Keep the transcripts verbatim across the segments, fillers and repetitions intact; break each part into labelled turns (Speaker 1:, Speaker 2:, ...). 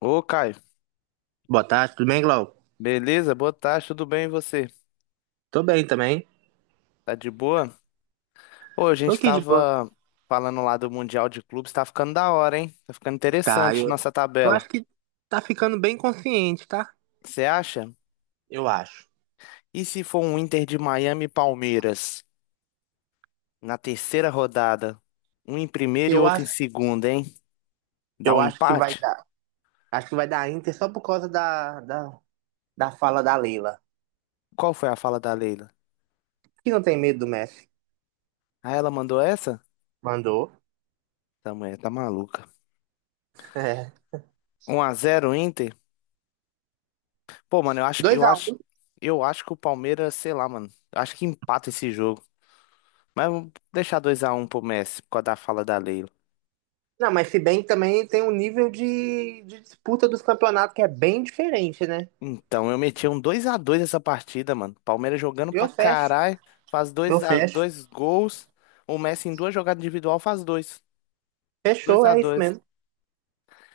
Speaker 1: Ô, Caio,
Speaker 2: Boa tarde, tudo bem, Glau?
Speaker 1: beleza? Boa tarde, tudo bem e você?
Speaker 2: Tô bem também.
Speaker 1: Tá de boa? Ô, a
Speaker 2: Tô
Speaker 1: gente
Speaker 2: aqui de boa.
Speaker 1: tava falando lá do Mundial de Clubes, tá ficando da hora, hein? Tá ficando
Speaker 2: Tá,
Speaker 1: interessante
Speaker 2: eu,
Speaker 1: nossa
Speaker 2: eu
Speaker 1: tabela.
Speaker 2: acho que tá ficando bem consciente, tá?
Speaker 1: Você acha?
Speaker 2: Eu acho.
Speaker 1: E se for um Inter de Miami e Palmeiras na terceira rodada? Um em primeiro e
Speaker 2: Eu
Speaker 1: outro em
Speaker 2: acho,
Speaker 1: segundo, hein? Dá
Speaker 2: eu
Speaker 1: um
Speaker 2: acho que vai
Speaker 1: empate?
Speaker 2: dar. Acho que vai dar Inter só por causa da, da, da fala da Leila.
Speaker 1: Qual foi a fala da Leila?
Speaker 2: Que não tem medo do Messi.
Speaker 1: Ah, ela mandou essa?
Speaker 2: Mandou.
Speaker 1: Tá, mulher, tá maluca.
Speaker 2: É.
Speaker 1: Um a zero Inter? Pô, mano, eu acho que eu acho,
Speaker 2: dois a um.
Speaker 1: eu acho que o Palmeiras, sei lá, mano. Eu acho que empata esse jogo. Mas vamos deixar dois a um pro Messi, por causa da fala da Leila.
Speaker 2: Não, mas se bem que também tem um nível de, de disputa dos campeonatos que é bem diferente, né?
Speaker 1: Então, eu meti um dois a dois essa partida, mano. Palmeiras jogando pra
Speaker 2: Eu fecho.
Speaker 1: caralho, faz
Speaker 2: Eu
Speaker 1: dois, a-
Speaker 2: fecho.
Speaker 1: dois gols. O Messi em duas jogadas individual faz dois. Dois
Speaker 2: Fechou,
Speaker 1: a
Speaker 2: é isso
Speaker 1: dois.
Speaker 2: mesmo.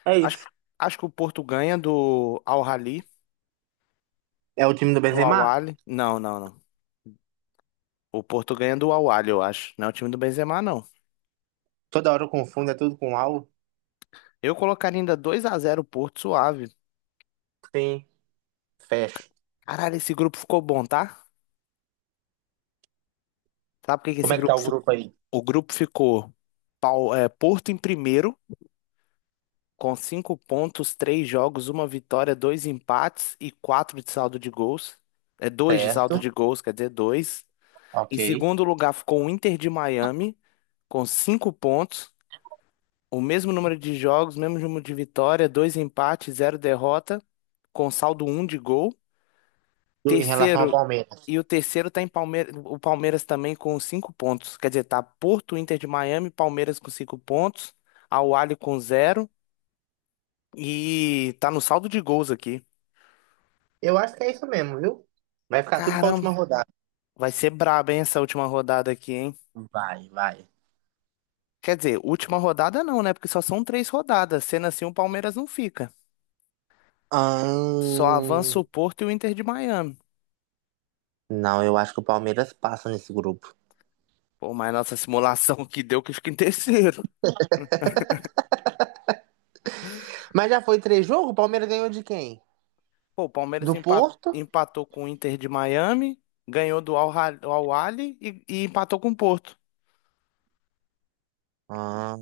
Speaker 2: É
Speaker 1: Acho,
Speaker 2: isso.
Speaker 1: acho que o Porto ganha do Al Ahly,
Speaker 2: É o time do
Speaker 1: do Al
Speaker 2: Benzema?
Speaker 1: Ahly. Não, não, não. O Porto ganha do Al Ahly, eu acho. Não é o time do Benzema, não.
Speaker 2: Toda hora eu confundo, é tudo com algo.
Speaker 1: Eu colocaria ainda dois a zero o Porto suave.
Speaker 2: Sim. Fecho.
Speaker 1: Caralho, esse grupo ficou bom, tá? Sabe por que que
Speaker 2: Como
Speaker 1: esse
Speaker 2: é que tá
Speaker 1: grupo
Speaker 2: o
Speaker 1: ficou?
Speaker 2: grupo aí?
Speaker 1: O grupo ficou Pau- é, Porto em primeiro, com cinco pontos, três jogos, uma vitória, dois empates e quatro de saldo de gols. É dois de saldo
Speaker 2: Certo.
Speaker 1: de gols, quer dizer, dois. Em
Speaker 2: Ok.
Speaker 1: segundo lugar ficou o Inter de Miami, com cinco pontos, o mesmo número de jogos, mesmo número de vitória, dois empates, zero derrota, com saldo um de gol.
Speaker 2: Do- em relação ao
Speaker 1: Terceiro,
Speaker 2: Palmeiras.
Speaker 1: e o terceiro tá em Palmeiras, o Palmeiras também com cinco pontos. Quer dizer, tá Porto, Inter de Miami, Palmeiras com cinco pontos, Al Ahly com zero. E tá no saldo de gols aqui.
Speaker 2: Eu acho que é isso mesmo, viu? Vai ficar tudo pra última
Speaker 1: Caramba,
Speaker 2: rodada.
Speaker 1: vai ser braba, hein, essa última rodada aqui, hein?
Speaker 2: Vai, vai.
Speaker 1: Quer dizer, última rodada não, né? Porque só são três rodadas. Sendo assim, o Palmeiras não fica. Só avança
Speaker 2: Ahn,
Speaker 1: o Porto e o Inter de Miami.
Speaker 2: Não, eu acho que o Palmeiras passa nesse grupo.
Speaker 1: Pô, mas nossa simulação que deu que fica em terceiro.
Speaker 2: Mas já foi três jogos? O Palmeiras ganhou de quem?
Speaker 1: Pô, o Palmeiras
Speaker 2: Do
Speaker 1: empa-
Speaker 2: Porto?
Speaker 1: empatou com o Inter de Miami, ganhou do Al Hal- Al Ahly e, e empatou com o Porto.
Speaker 2: Ah,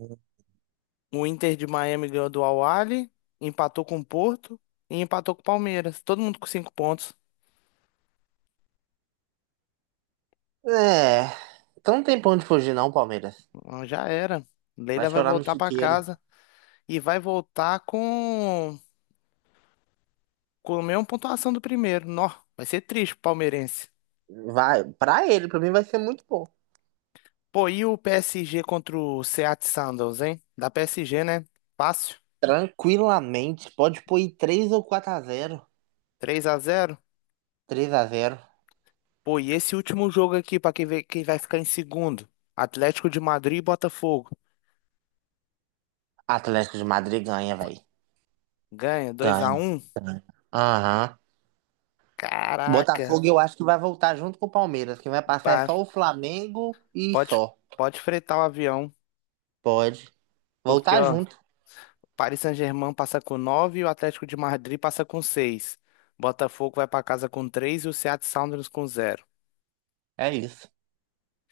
Speaker 1: O Inter de Miami ganhou do Al Ahly, empatou com o Porto e empatou com o Palmeiras. Todo mundo com cinco pontos.
Speaker 2: é. Então não tem pra onde fugir, não, Palmeiras.
Speaker 1: Ah, já era.
Speaker 2: Vai
Speaker 1: Leila vai
Speaker 2: chorar no
Speaker 1: voltar pra
Speaker 2: chiqueiro.
Speaker 1: casa e vai voltar com, com a mesma pontuação do primeiro. Nó, vai ser triste pro palmeirense.
Speaker 2: Vai, pra ele, pra mim vai ser muito bom.
Speaker 1: Pô, e o P S G contra o Seattle Sounders, hein? Da P S G, né? Fácil.
Speaker 2: Tranquilamente, pode pôr aí três ou quatro a zero,
Speaker 1: Três a zero.
Speaker 2: três a zero.
Speaker 1: Pô, e esse último jogo aqui pra quem vê quem vai ficar em segundo. Atlético de Madrid e Botafogo.
Speaker 2: Atlético de Madrid ganha, velho.
Speaker 1: Ganha dois a
Speaker 2: Ganha,
Speaker 1: um.
Speaker 2: ganha. Aham.
Speaker 1: Caraca.
Speaker 2: Botafogo eu acho que vai voltar junto com o Palmeiras. Quem vai passar é
Speaker 1: Pá,
Speaker 2: só o Flamengo e
Speaker 1: Pode
Speaker 2: só.
Speaker 1: pode fretar o avião,
Speaker 2: Pode.
Speaker 1: porque
Speaker 2: Voltar
Speaker 1: ó,
Speaker 2: junto.
Speaker 1: Paris Saint-Germain passa com nove, e o Atlético de Madrid passa com seis, Botafogo vai para casa com três e o Seattle Sounders com zero.
Speaker 2: É isso.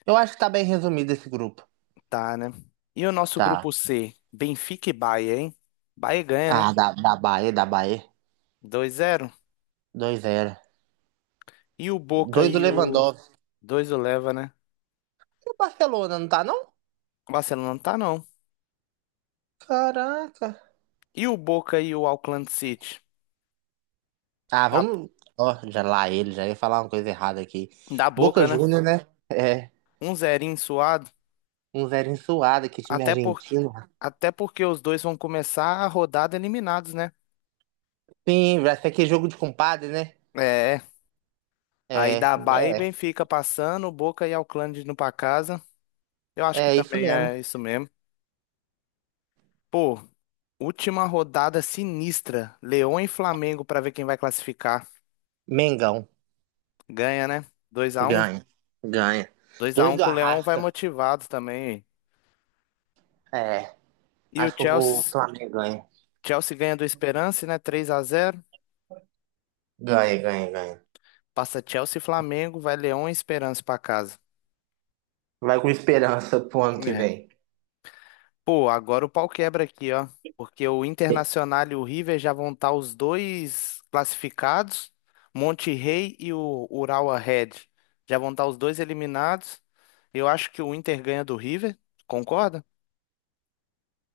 Speaker 2: Eu acho que tá bem resumido esse grupo.
Speaker 1: Tá, né? E o nosso
Speaker 2: Tá.
Speaker 1: grupo C, Benfica e Bahia, hein? Bahia ganha, né?
Speaker 2: Ah, da, da Bahia, da Bahia.
Speaker 1: dois a zero.
Speaker 2: dois zero.
Speaker 1: E o Boca
Speaker 2: Dois do
Speaker 1: e o
Speaker 2: Lewandowski.
Speaker 1: dois o leva, né?
Speaker 2: E o Barcelona, não tá, não?
Speaker 1: O Barcelona não tá não.
Speaker 2: Caraca.
Speaker 1: E o Boca e o Auckland City.
Speaker 2: Ah,
Speaker 1: Da,
Speaker 2: vamos. Ó, já lá ele, já ia falar uma coisa errada aqui.
Speaker 1: da
Speaker 2: Boca
Speaker 1: Boca, né?
Speaker 2: Júnior, né? É.
Speaker 1: Um zerinho suado,
Speaker 2: Um zero suado, que time
Speaker 1: até por
Speaker 2: argentino.
Speaker 1: até porque os dois vão começar a rodada eliminados, né?
Speaker 2: Sim, vai ser aquele jogo de compadre, né?
Speaker 1: É. Aí
Speaker 2: É,
Speaker 1: da Bahia e
Speaker 2: é,
Speaker 1: Benfica passando, o Boca e Auckland indo pra casa. Eu acho que
Speaker 2: é isso
Speaker 1: também
Speaker 2: mesmo.
Speaker 1: é isso mesmo. Pô, última rodada sinistra. Leão e Flamengo pra ver quem vai classificar.
Speaker 2: Mengão,
Speaker 1: Ganha, né? Dois a um,
Speaker 2: ganha, ganha.
Speaker 1: dois a
Speaker 2: Dois
Speaker 1: um
Speaker 2: do
Speaker 1: com o Leão vai
Speaker 2: Arrasca,
Speaker 1: motivado também.
Speaker 2: é,
Speaker 1: E o
Speaker 2: acho que eu vou, o
Speaker 1: Chelsea,
Speaker 2: Flamengo ganha.
Speaker 1: Chelsea ganha do Esperance, né? Três a zero.
Speaker 2: Ganha, ganha, ganha.
Speaker 1: Passa Chelsea e Flamengo, vai Leão e Esperance pra casa.
Speaker 2: Vai com esperança pro ano que
Speaker 1: É.
Speaker 2: vem.
Speaker 1: Pô, agora o pau quebra aqui, ó. Porque o Internacional e o River já vão estar os dois classificados. Monte Rey e o Urawa Red já vão estar os dois eliminados. Eu acho que o Inter ganha do River, concorda?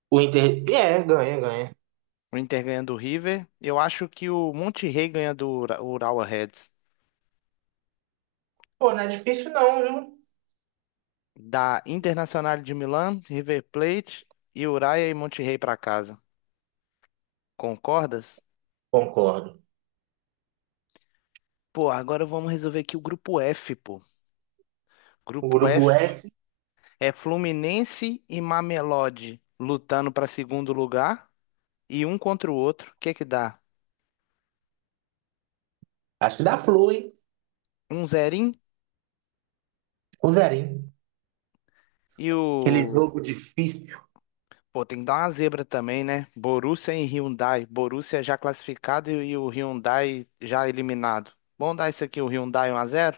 Speaker 2: O Inter, é, ganha, ganha.
Speaker 1: O Inter ganha do River. Eu acho que o Monte Rey ganha do Ura- Urawa Reds.
Speaker 2: Pô, não é difícil não, viu?
Speaker 1: Da Internacional de Milão, River Plate e Uraia e Monte Rey pra casa. Concordas?
Speaker 2: Concordo.
Speaker 1: Pô, agora vamos resolver aqui o grupo F, pô.
Speaker 2: O
Speaker 1: Grupo
Speaker 2: Grupo
Speaker 1: F.
Speaker 2: F,
Speaker 1: É Fluminense e Mamelodi lutando para segundo lugar e um contra o outro. O que que dá?
Speaker 2: acho que dá flu, hein?
Speaker 1: Um zerinho
Speaker 2: O Zerinho.
Speaker 1: e
Speaker 2: Aquele
Speaker 1: o.
Speaker 2: jogo difícil.
Speaker 1: Pô, tem que dar uma zebra também, né? Borussia e Hyundai. Borussia já classificado e e o Hyundai já eliminado. Vamos dar isso aqui, o Hyundai um a zero.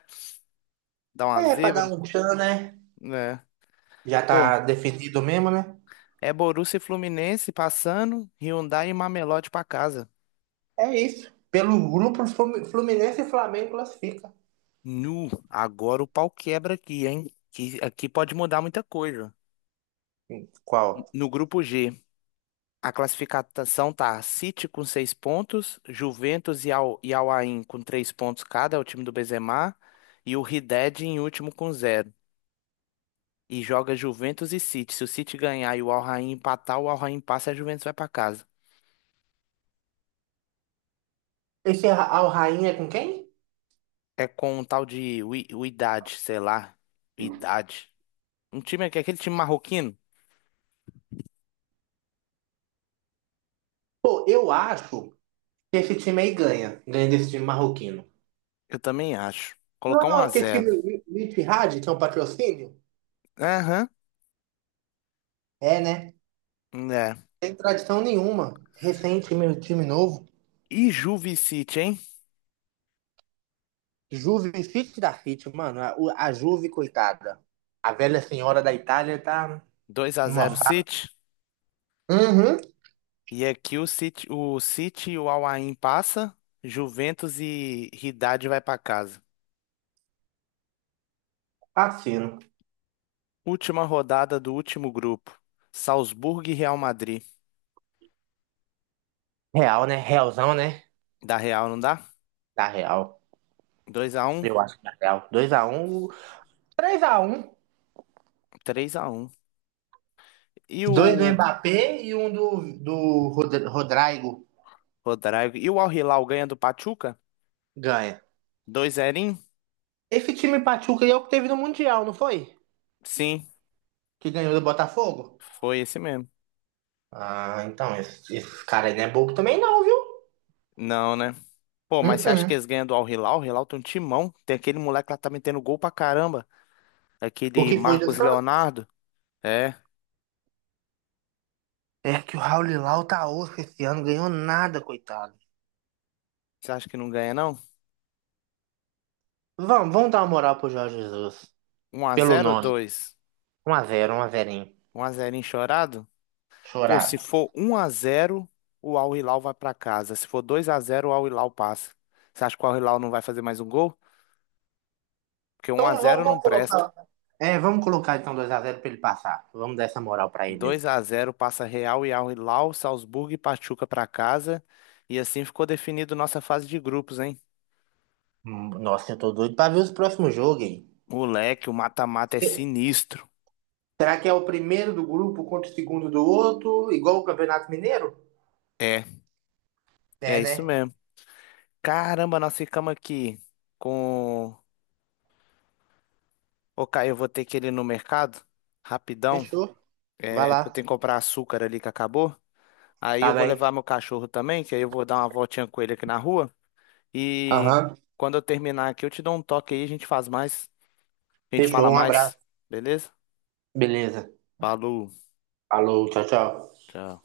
Speaker 1: Dá uma
Speaker 2: É, pra dar
Speaker 1: zebra,
Speaker 2: um tchan, né?
Speaker 1: né?
Speaker 2: Já
Speaker 1: Pô,
Speaker 2: tá definido mesmo, né?
Speaker 1: é Borussia e Fluminense passando, Hyundai e Mamelodi para casa.
Speaker 2: É isso. Pelo grupo, Flu- Fluminense e Flamengo classifica.
Speaker 1: Nu, agora o pau quebra aqui, hein? Que aqui pode mudar muita coisa.
Speaker 2: Qual?
Speaker 1: No grupo G. A classificação tá City com seis pontos, Juventus e, Al, e Al Ain com três pontos cada, é o time do Benzema, e o Wydad em último com zero. E joga Juventus e City. Se o City ganhar e o Al Ain empatar, o Al Ain passa e a Juventus vai pra casa.
Speaker 2: Esse Al Rain é com quem?
Speaker 1: É com um tal de Wi- Wydad, sei lá. Wydad. Um time que aquele time marroquino?
Speaker 2: Pô, eu acho que esse time aí ganha. Ganha desse time marroquino.
Speaker 1: Eu também acho. Colocar um
Speaker 2: Não é
Speaker 1: a
Speaker 2: aquele
Speaker 1: zero.
Speaker 2: time Ittihad, que é um patrocínio?
Speaker 1: Aham,
Speaker 2: É, né?
Speaker 1: é.
Speaker 2: Sem tradição nenhuma. Recente, meu time novo.
Speaker 1: E Juve e City, hein?
Speaker 2: Juve Fit da Fit, mano. A, o- a Juve, coitada. A velha senhora da Itália tá
Speaker 1: Dois a
Speaker 2: numa
Speaker 1: zero
Speaker 2: fase.
Speaker 1: City.
Speaker 2: Uhum.
Speaker 1: E aqui o City, o City, e o Al Ain passa, Juventus e Haddad vai para casa.
Speaker 2: Fascino.
Speaker 1: Última rodada do último grupo. Salzburgo e Real Madrid.
Speaker 2: Real, né? Realzão, né?
Speaker 1: Da Real não dá?
Speaker 2: Da Real.
Speaker 1: Dois a um,
Speaker 2: Eu acho que da Real. Dois a um, três a um.
Speaker 1: três a um. E
Speaker 2: Dois do
Speaker 1: o
Speaker 2: Mbappé e um do, do Rod- Rodrigo.
Speaker 1: Rodrigo, e o Al Hilal ganha do Pachuca?
Speaker 2: Ganha.
Speaker 1: Dois a zero.
Speaker 2: Esse time Pachuca aí é o que teve no Mundial, não foi?
Speaker 1: Sim,
Speaker 2: Que ganhou do Botafogo?
Speaker 1: foi esse mesmo.
Speaker 2: Ah, então, esse, esse cara aí não é bobo também não, viu?
Speaker 1: Não, né? Pô, mas você acha
Speaker 2: Uh-uh.
Speaker 1: que eles ganham do Al Hilal? O Hilal tem um timão. Tem aquele moleque lá que tá metendo gol pra caramba.
Speaker 2: O
Speaker 1: Aquele
Speaker 2: que foi do
Speaker 1: Marcos
Speaker 2: Santos?
Speaker 1: Leonardo. É,
Speaker 2: É que o Raul Lilau tá osso esse ano, ganhou nada, coitado.
Speaker 1: você acha que não ganha, não?
Speaker 2: Vamos, vamos dar uma moral pro Jorge Jesus.
Speaker 1: Um a
Speaker 2: Pelo
Speaker 1: zero ou
Speaker 2: nome.
Speaker 1: dois?
Speaker 2: Um a zero, um a zero.
Speaker 1: um a zero enchorado? Pô, se
Speaker 2: Chorado.
Speaker 1: for um a zero o Al Hilal vai pra casa. Se for dois a zero o Al Hilal passa. Você acha que o Al Hilal não vai fazer mais um gol? Porque um
Speaker 2: Então
Speaker 1: a
Speaker 2: vamos,
Speaker 1: zero não
Speaker 2: vamos colocar.
Speaker 1: presta.
Speaker 2: É, vamos colocar então dois a zero pra ele passar. Vamos dar essa moral pra ele aí.
Speaker 1: Dois a zero passa Real e Al Hilal, Salzburgo e Pachuca pra casa. E assim ficou definido nossa fase de grupos, hein?
Speaker 2: Hum, Nossa, eu tô doido pra ver os próximos jogos, hein?
Speaker 1: Moleque, o mata-mata é
Speaker 2: Se-
Speaker 1: sinistro.
Speaker 2: Será que é o primeiro do grupo contra o segundo do outro, igual o Campeonato Mineiro?
Speaker 1: É, é
Speaker 2: É,
Speaker 1: isso
Speaker 2: né?
Speaker 1: mesmo. Caramba, nós ficamos aqui com. Ô, Caio, eu vou ter que ir ali no mercado. Rapidão.
Speaker 2: Fechou. Vai
Speaker 1: É, porque eu
Speaker 2: lá.
Speaker 1: tenho que comprar açúcar ali que acabou. Aí eu
Speaker 2: Tá
Speaker 1: vou
Speaker 2: bem.
Speaker 1: levar meu cachorro também, que aí eu vou dar uma voltinha com ele aqui na rua. E
Speaker 2: Aham.
Speaker 1: quando eu terminar aqui, eu te dou um toque aí, a gente faz mais. A gente
Speaker 2: Fechou.
Speaker 1: fala
Speaker 2: Um
Speaker 1: mais,
Speaker 2: abraço.
Speaker 1: beleza?
Speaker 2: Beleza.
Speaker 1: Falou,
Speaker 2: Falou, tchau, tchau.
Speaker 1: tchau.